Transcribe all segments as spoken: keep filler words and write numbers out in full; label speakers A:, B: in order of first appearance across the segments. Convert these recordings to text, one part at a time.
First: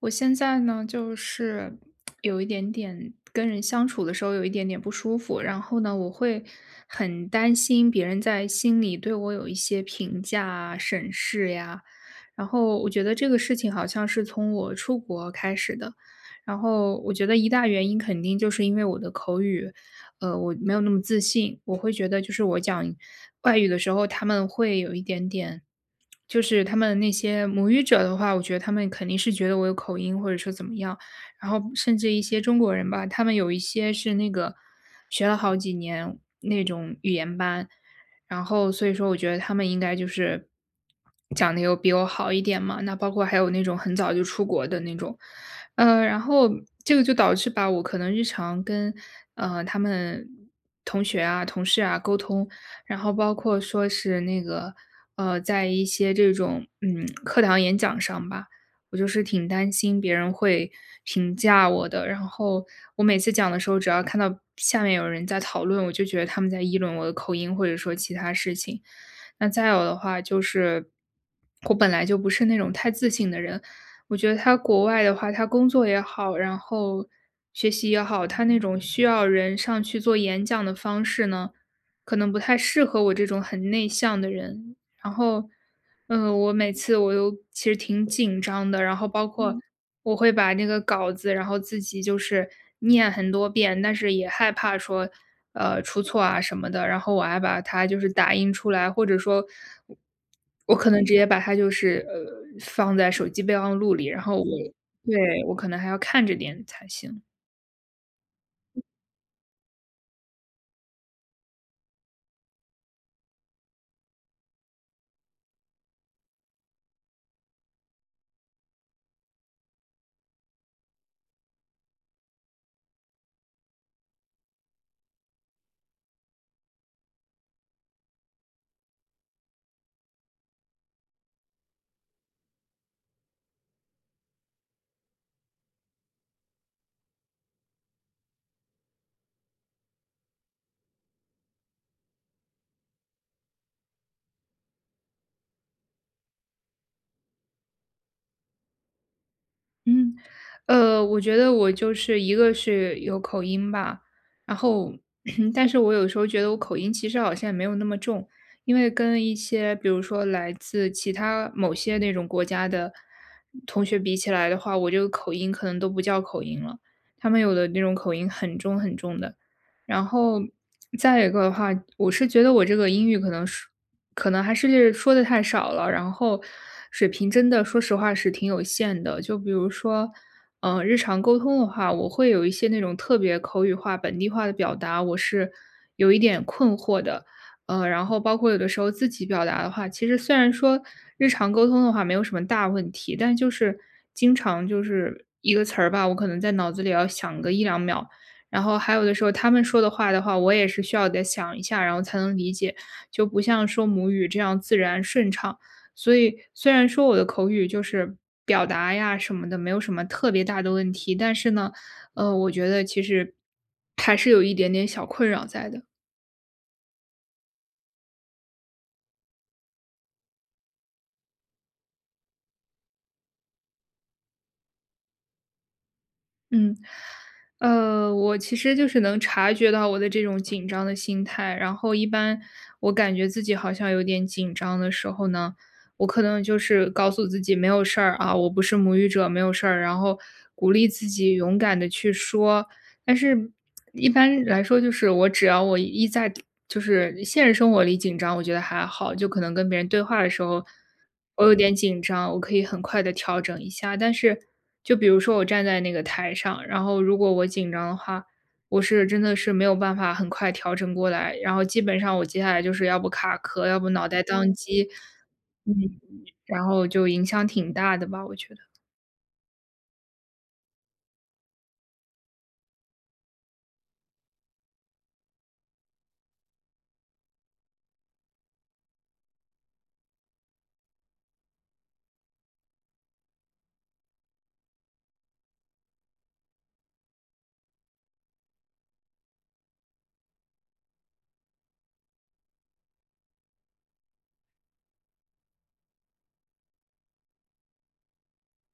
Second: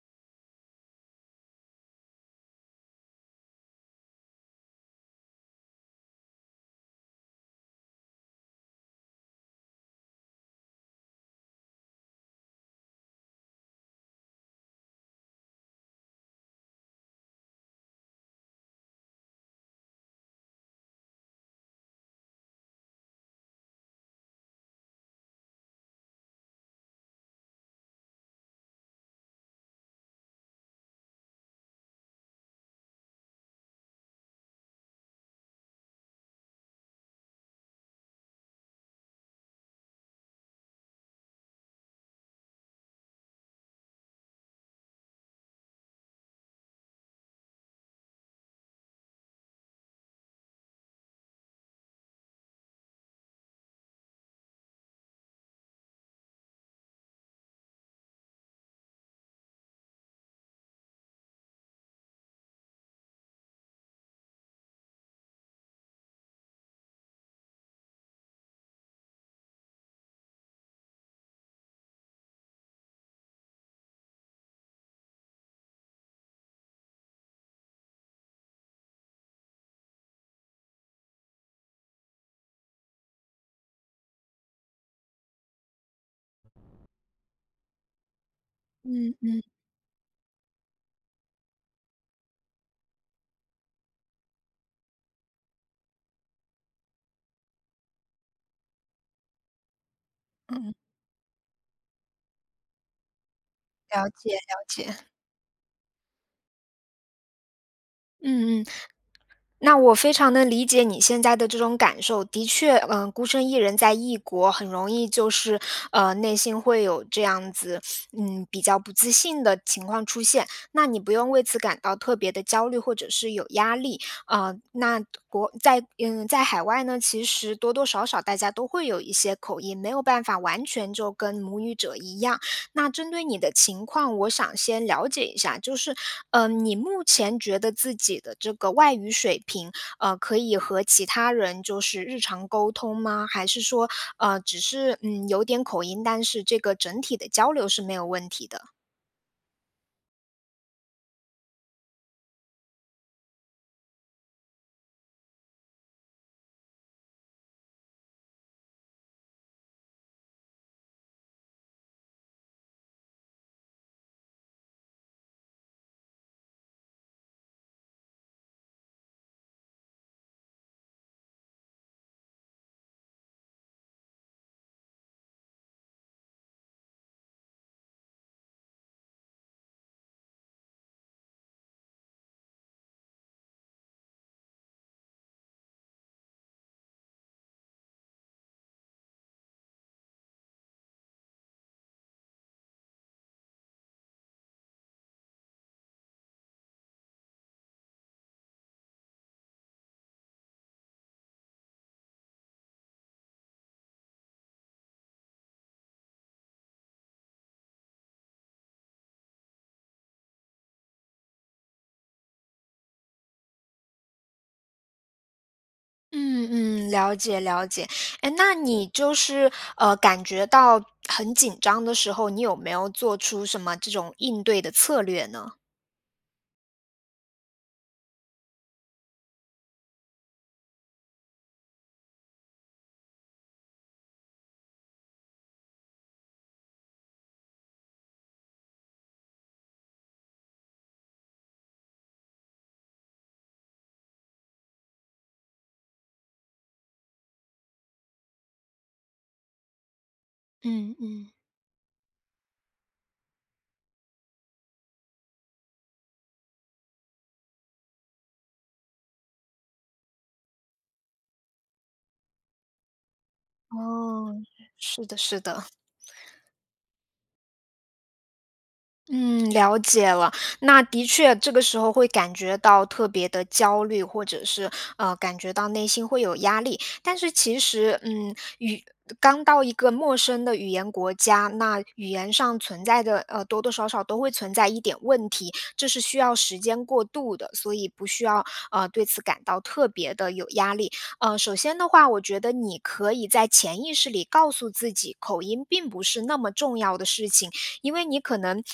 A: 我现在呢，就是有一点点跟人相处的时候有一点点不舒服，然后呢，我会很担心别人在心里对我有一些评价啊、审视呀。然后我觉得这个事情好像是从我出国开始的，然后我觉得一大原因肯定就是因为我的口语，呃，我没有那么自信，我会觉得就是我讲外语的时候，他们会有一点点。就是他们那些母语者的话，我觉得他们肯定是觉得我有口音，或者说怎么样。然后甚至一些中国人吧，他们有一些是那个学了好几年那种语言班，然后所以说我觉得他们应该就是讲的有比我好一点嘛。那包括还有那种很早就出国的那种，呃，然后这个就导致吧，我可能日常跟呃他们同学啊、同事啊沟通。然后包括说是那个，呃，在一些这种，嗯，课堂演讲上吧，我就是挺担心别人会评价我的。然后我每次讲的时候，只要看到下面有人在讨论，我就觉得他们在议论我的口音，或者说其他事情。那再有的话就是，我本来就不是那种太自信的人，我觉得他国外的话，他工作也好，然后学习也好，他那种需要人上去做演讲的方式呢。可能不太适合我这种很内向的人。然后，嗯，我每次我都其实挺紧张的，然后
B: 嗯
A: 包
B: 嗯
A: 括嗯我会把那个稿子，然后自己就是念很多遍，但是也害怕说，呃，出错啊什么的。然后我还把它就是打印出来，或者说，
B: 嗯。
A: 我可能嗯直接把它就是呃放在手机备忘录里，
B: 了
A: 然
B: 解
A: 后我
B: 了
A: 嗯
B: 解。
A: 对我可能还要看着点才行。
B: 嗯嗯，那我非常能理解你现在的这种感受。的确，嗯，孤身一人在异国，很容易就是，呃，内心会有这样子，嗯，比较不自信的情况出现。那你不用为此感到特别的焦虑或者是有压力。啊，那国在嗯，在海外呢，其实多多少少大家都会有一些口音，没有办法完全就跟母语者一样。那针对你的情况，我想先了解一下，就是，呃，你目前觉得自己的这个外语水平，呃，可以和其他人就是日常沟通吗？还是说，呃，只是嗯有点口音，但是这个整体的交流是没有问题的？
A: 嗯，呃，我觉得我就是一个是有口音吧，然后，但是我有时候觉得我口音其实好像也没有那么重，因为跟一些比如说来自其他某些那种国家的同学比起来的话，我这个口音可能都不叫口音了，他们有的那种口音很重很重的，然后再一个的话，我是觉得我这个英语可能是可能还是说的太少了，然后水平真的说实话是挺有限的。就比如说，嗯，日常沟通的话，我会有一些那种特别口语化、本地化的表达，我是有一点困惑的。呃，然后包括有的时候自己表达的话，其实虽然说日常沟通的话没有什么大问题，但就是经常就是一个词儿吧，我可能在脑子里要想个一两秒，然后还有的时候他们说的话的话，我也是需要得想一下，然后才能理解，就不像说母语这样自然顺畅。所以虽然说我的口语就是表达呀什么的没有什么特别大的问题，但是呢，呃，我觉得其实还是有一点点小困扰在的。
B: 嗯嗯，了解了解。哎，那你就是呃感觉到很紧张的时候，你有没有做出什么这种应对的策略呢？
A: 嗯，呃，我其实就是能察觉到我的这种紧张的心态，然后一般我感觉自己好像有点紧张的时候呢，我可能就是告诉自己没有事儿啊，我不是母语者，没有事儿，然后鼓励自己勇敢的去说，但是一般来说，就是我只要我一在就是现实生活里紧张，我觉得还好，就可能跟别人对话的时候，
B: 嗯嗯，
A: 我有点紧张，我可以很快的调整一下。但是就比如说我站在那个台上，然后如果我紧张的话，我是真的是没有办法很快调整过来，然后基本上我接下来就是要不卡壳，要不脑袋
B: 哦，
A: 宕嗯机，
B: 是的，是的。
A: 嗯，然后就影响挺大的吧，我觉得，
B: 嗯，了解了。那的确，这个时候会感觉到特别的焦虑，或者是呃，感觉到内心会有压力。但是其实，嗯，语刚到一个陌生的语言国家，那语言上存在的呃多多少少都会存在一点问题，这是需要时间过渡的，所以不需要呃对此感到特别的有压力。呃，首先的话，我觉得你可以在潜意识里告诉自己，口音并不是那么重要的事情。因为你可能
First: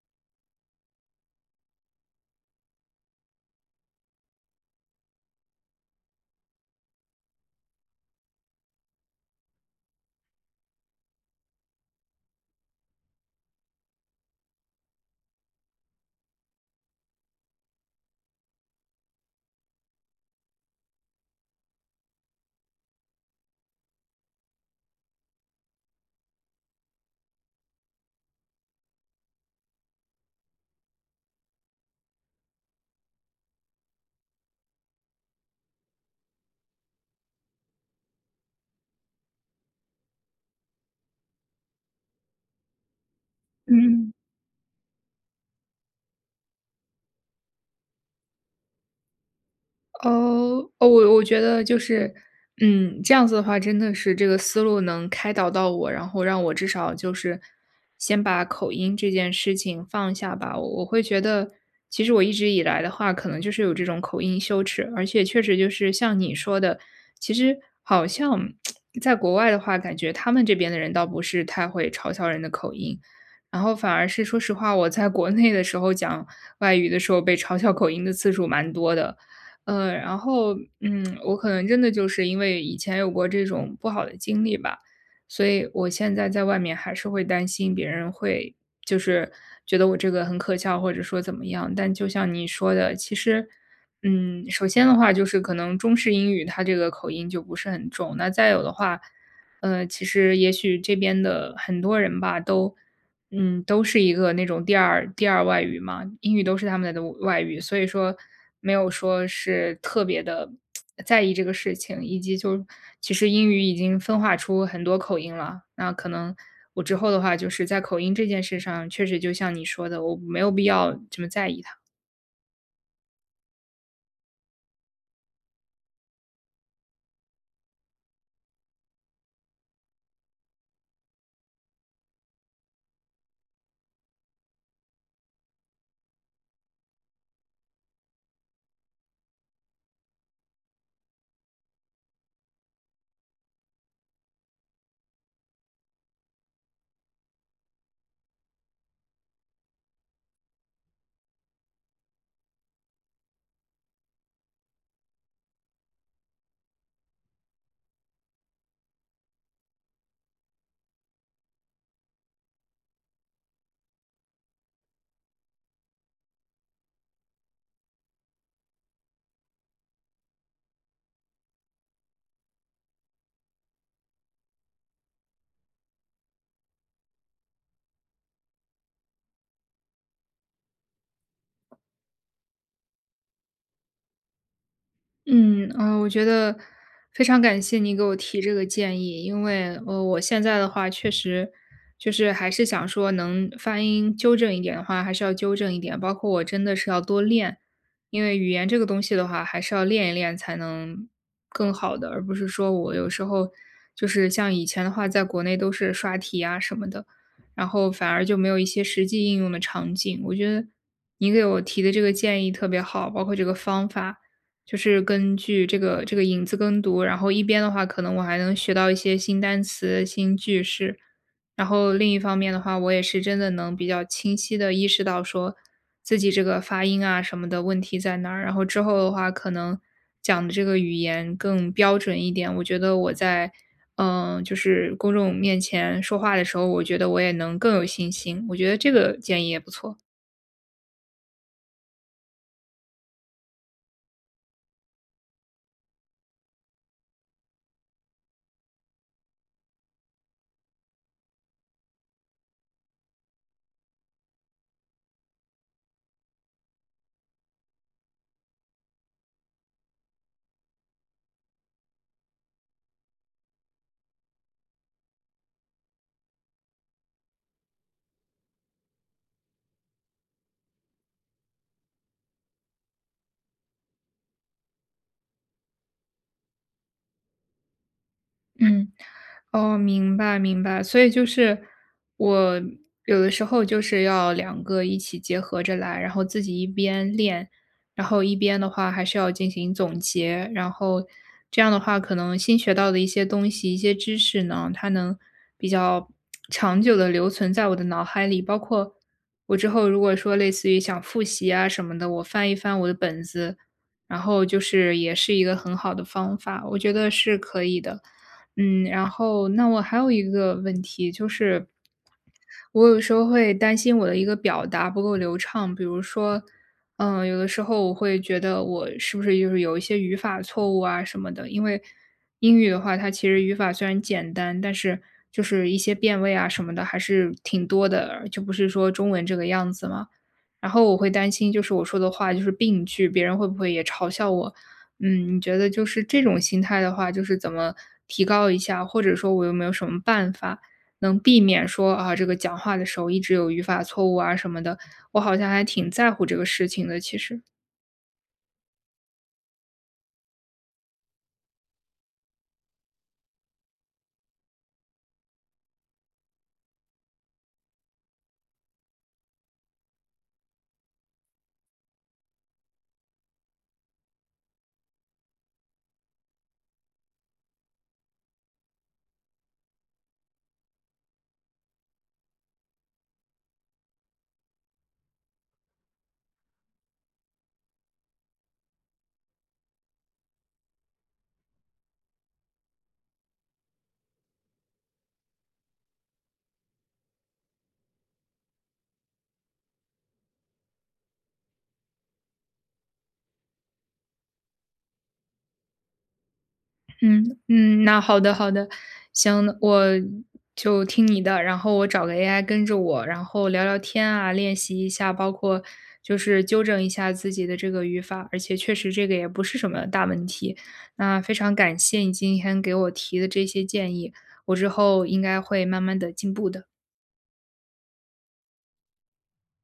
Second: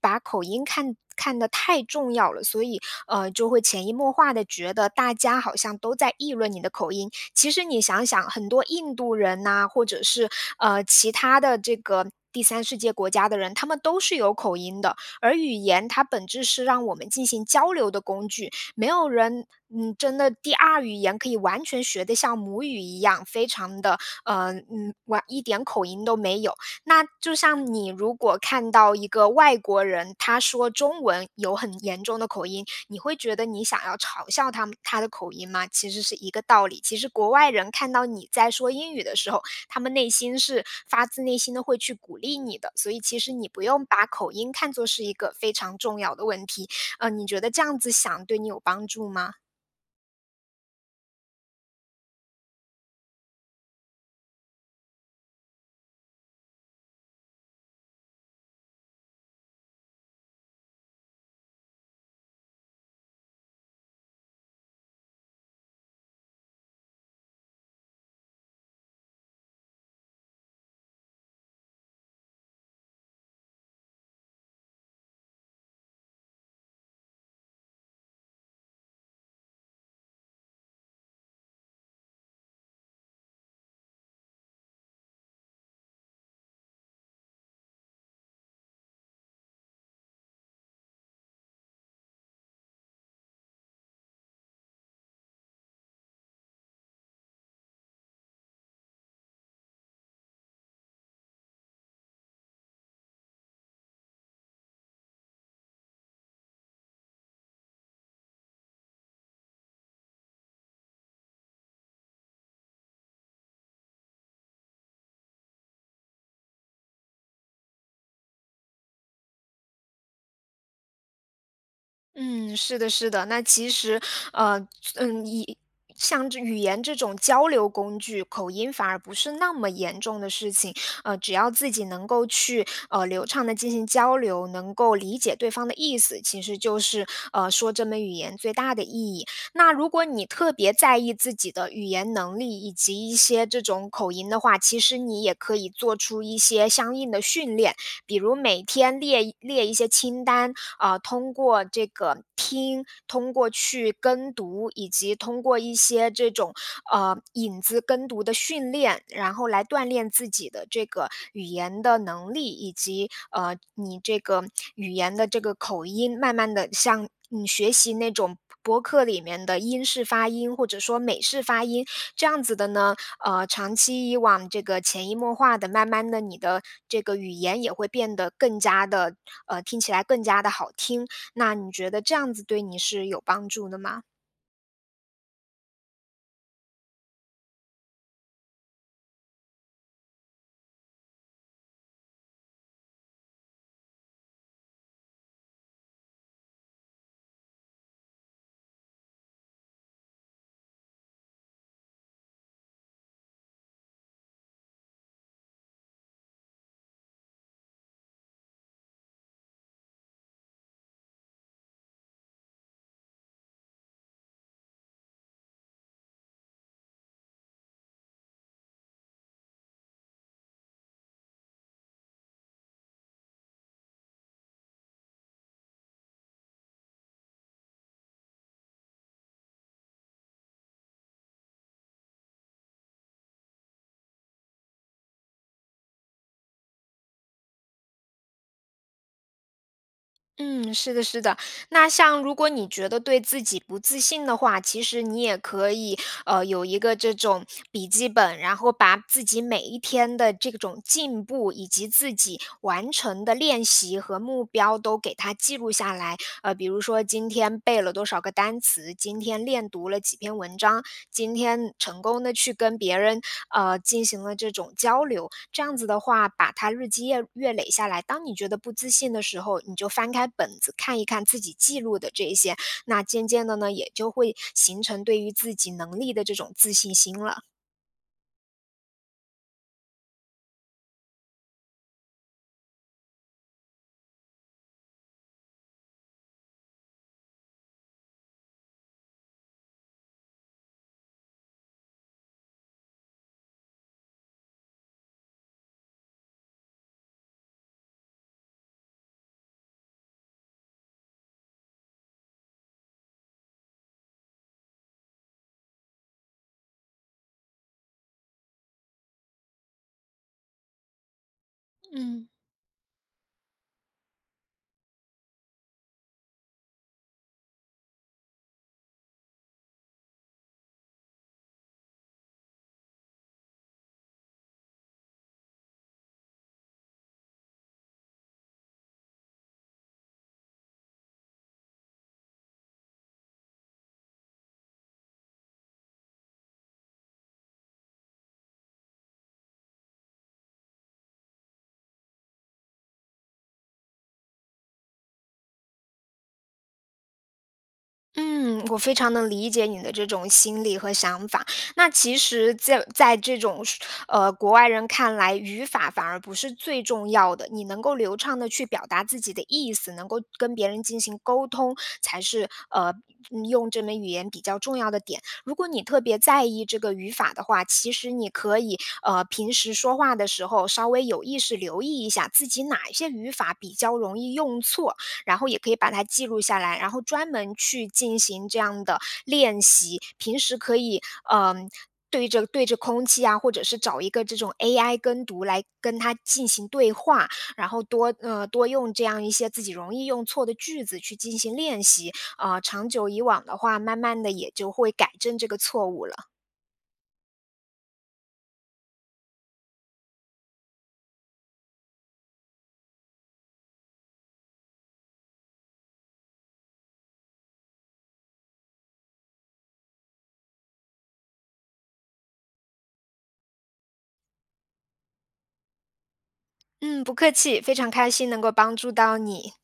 B: 把口音看看得太重要了，所以呃就会潜移默化的觉得大家好像都在议论你的口音。其实你想想，很多印度人呐、或者是呃其他的这个。第三世界国家的人，他们都是有口音的，而语言它本质是让我们进行交流的工具，没有人，嗯，真的第二语言可以完全学得像母语一样，非常的，呃，嗯，完一点口音都没有。那就像你如果看到一个外国人，他说中文有很严重的口音，你会觉得你想要嘲笑他们他的口音吗？其实是一个道理。其实国外人看到你在说英语的时候，他们内心是发自内心的会去鼓励你的，所以其实你不用把
A: 嗯。
B: 口音看作是一个非常重要的问题。呃，你觉得这样子想对你有帮助吗？
A: 哦，哦，我我觉得就是，嗯，这样子的话，真的是这个思路能开导到我，然后让我至少就是先把口音这件事情放下吧。我我会觉得，其实我一直以来的话，可能就是有这种口音羞耻，而且确实就是像你说的，其实好像在国外的话，感觉他们这边的人倒不是太会嘲笑人的口音，然后反而是说实话，我在国内的时候讲外语的时候被嘲笑口音的次数蛮多的。呃，然后，嗯，我可能真的就是因为以前有过这种不好的经历吧，所以我现在在外面还是会担心别人会就是觉得我这个很可笑，或者说怎么样。但就像你说的，其实，嗯，首先的话就是可能中式英语它这个口音就不是很重，那再有的话，呃，其实也许这边的很多人吧都。嗯，都是一个那种第二第二外语嘛，英语都是他们的外语，所以说没有说是特别的在意这个事情，以及就其实英语已经分化出很多口音了，那可能我之后的话，就是在口音这件事上，确实就像你说的，我没有必要这么在意它。
B: 嗯，是的，是的。那其实，呃，嗯，以像这语言这种交流工具，口音反而不是那么严重的事情。呃，只要自己能够去呃流畅的进行交流，能够理解对方的意思，其实就是呃说这门语言最大的意义。那如果你特别在意自己的语言能力以及一些这种口音的话，其实你也可以做出一些相应的训练。比如每天列列一些清单，啊、通过这个听，通过去跟读，以及通过一些这种呃引子跟读的训练，然后来锻炼自己的这个语言的能力，以及呃你这个语言的这个口音，慢慢的像你学习那种。博客里面的英式发音，或者说美式发音，这样子的呢，呃，长期以往这个潜移默化的，慢慢的，你的这个语言也会变得更加的，呃，听起来更加的好听，那你觉得这样子对你是有帮助的吗？
A: 嗯，呃，我觉得非常感谢你给我提这个建议，因为呃，我现在的话确实就是还是想说能发音纠正一点的话，还是要纠正一点，包括我真的是要多练，因为语言这个东西的话，还是要练一练才能更好的，而不是说我有时候就是像以前的话，在国内都是刷题啊什么的，然后反而就没有一些实际应用的场景。我觉得你给我提的这个建议特别好，包括这个方法。就是根据这个这个影子跟读，然后一边的话，可能我还能学到一些新单词、新句式，然后另一方面的话，我也是真的能比较清晰的意识到说自己这个发音啊什么的问题在哪儿，然后之后的话，可能讲的这个语言更标准一点。我觉得我在，嗯、就是公众面前说话的时候，我觉得我也能更有信心。我觉得这个建议也不错。
B: 嗯，是的是的。那像如果你觉得对自己不自信的话，其实你也可以，呃，有一个这种笔记本，然后把自己每一天的这种进步，以及自己完成的练习和目标都给它记录下来。呃，比如说今天背了多少个单词，今天练读了几篇文章，今天成功的去跟别人呃进行了这种交流，这样子的话，把它日积月月累下来。当你觉得不自信的时候，你就翻开本子看一看自己记录的这一些，那渐渐的呢，也就会形成对于自己能力的这种自信心了。
A: 嗯，哦，明白明白。所以就是我有的时候就是要两个一起结合着来，然后自己一边练，然后一边的话还是要进行总结，然后这样的话，可能新学到的一些东西、一些知识呢，它能比较长久的留存在我的脑海里。包括我之后如果说类似于想复习啊什么的，我翻一翻我的本子，然后就是也是一个很好的方法，我觉得是可以的。嗯，然后那我还有一个问题就是，
B: 嗯。
A: 我有时候会担心我的一个表达不够流畅，比如说，嗯，有的时候我会觉得我是不是就是有一些语法错误啊什么的，因为英语的话，它其实语法虽然简单，但是就是一些变位啊什么的还是挺多的，就不是说中文这个样子嘛。然后我会担心，就是我说的话就是病句，别人会不会也嘲笑我？嗯，你觉得就是这种心态的话，就是怎么提高一下？或者说我有没有什么办法能避免说啊，这个讲话的时候一直有语法错误啊什么的，我好像还挺在乎这个事情的，其实。
B: 嗯，我非常能理解你的这种心理和想法。那其实在，在这种呃国外人看来，语法反而不是最重要的。你能够流畅的去表达自己的意思，能够跟别人进行沟通，才是呃嗯用这门语言比较重要的点。如果你特别在意这个语法的话，其实你可以呃平时说话的时候稍微有意识留意一下自己哪一些语法比较容易用错，然后也可以把它记录下来，然后专门去进行这样的练习。平时可以，嗯、呃对着对着空气啊，或者是找一个这种 A I 跟读来跟它进行对话，然后多呃多用这样一些自己容易用错的句子去进行练习，呃，长久以往的话，慢慢的也就会改正这个错误了。
A: 嗯嗯，那好的好的，行，我就听你的，然后我找个 A I 跟着我，然后聊聊天啊，练习一下，包括就是纠正一下自己的这个语法，而且确实这个也不是什么大问题。那非常感谢你今天给我提的这些建议，我之后应该会慢慢的进步的。
B: 嗯，不客气，非常开心能够帮助到你。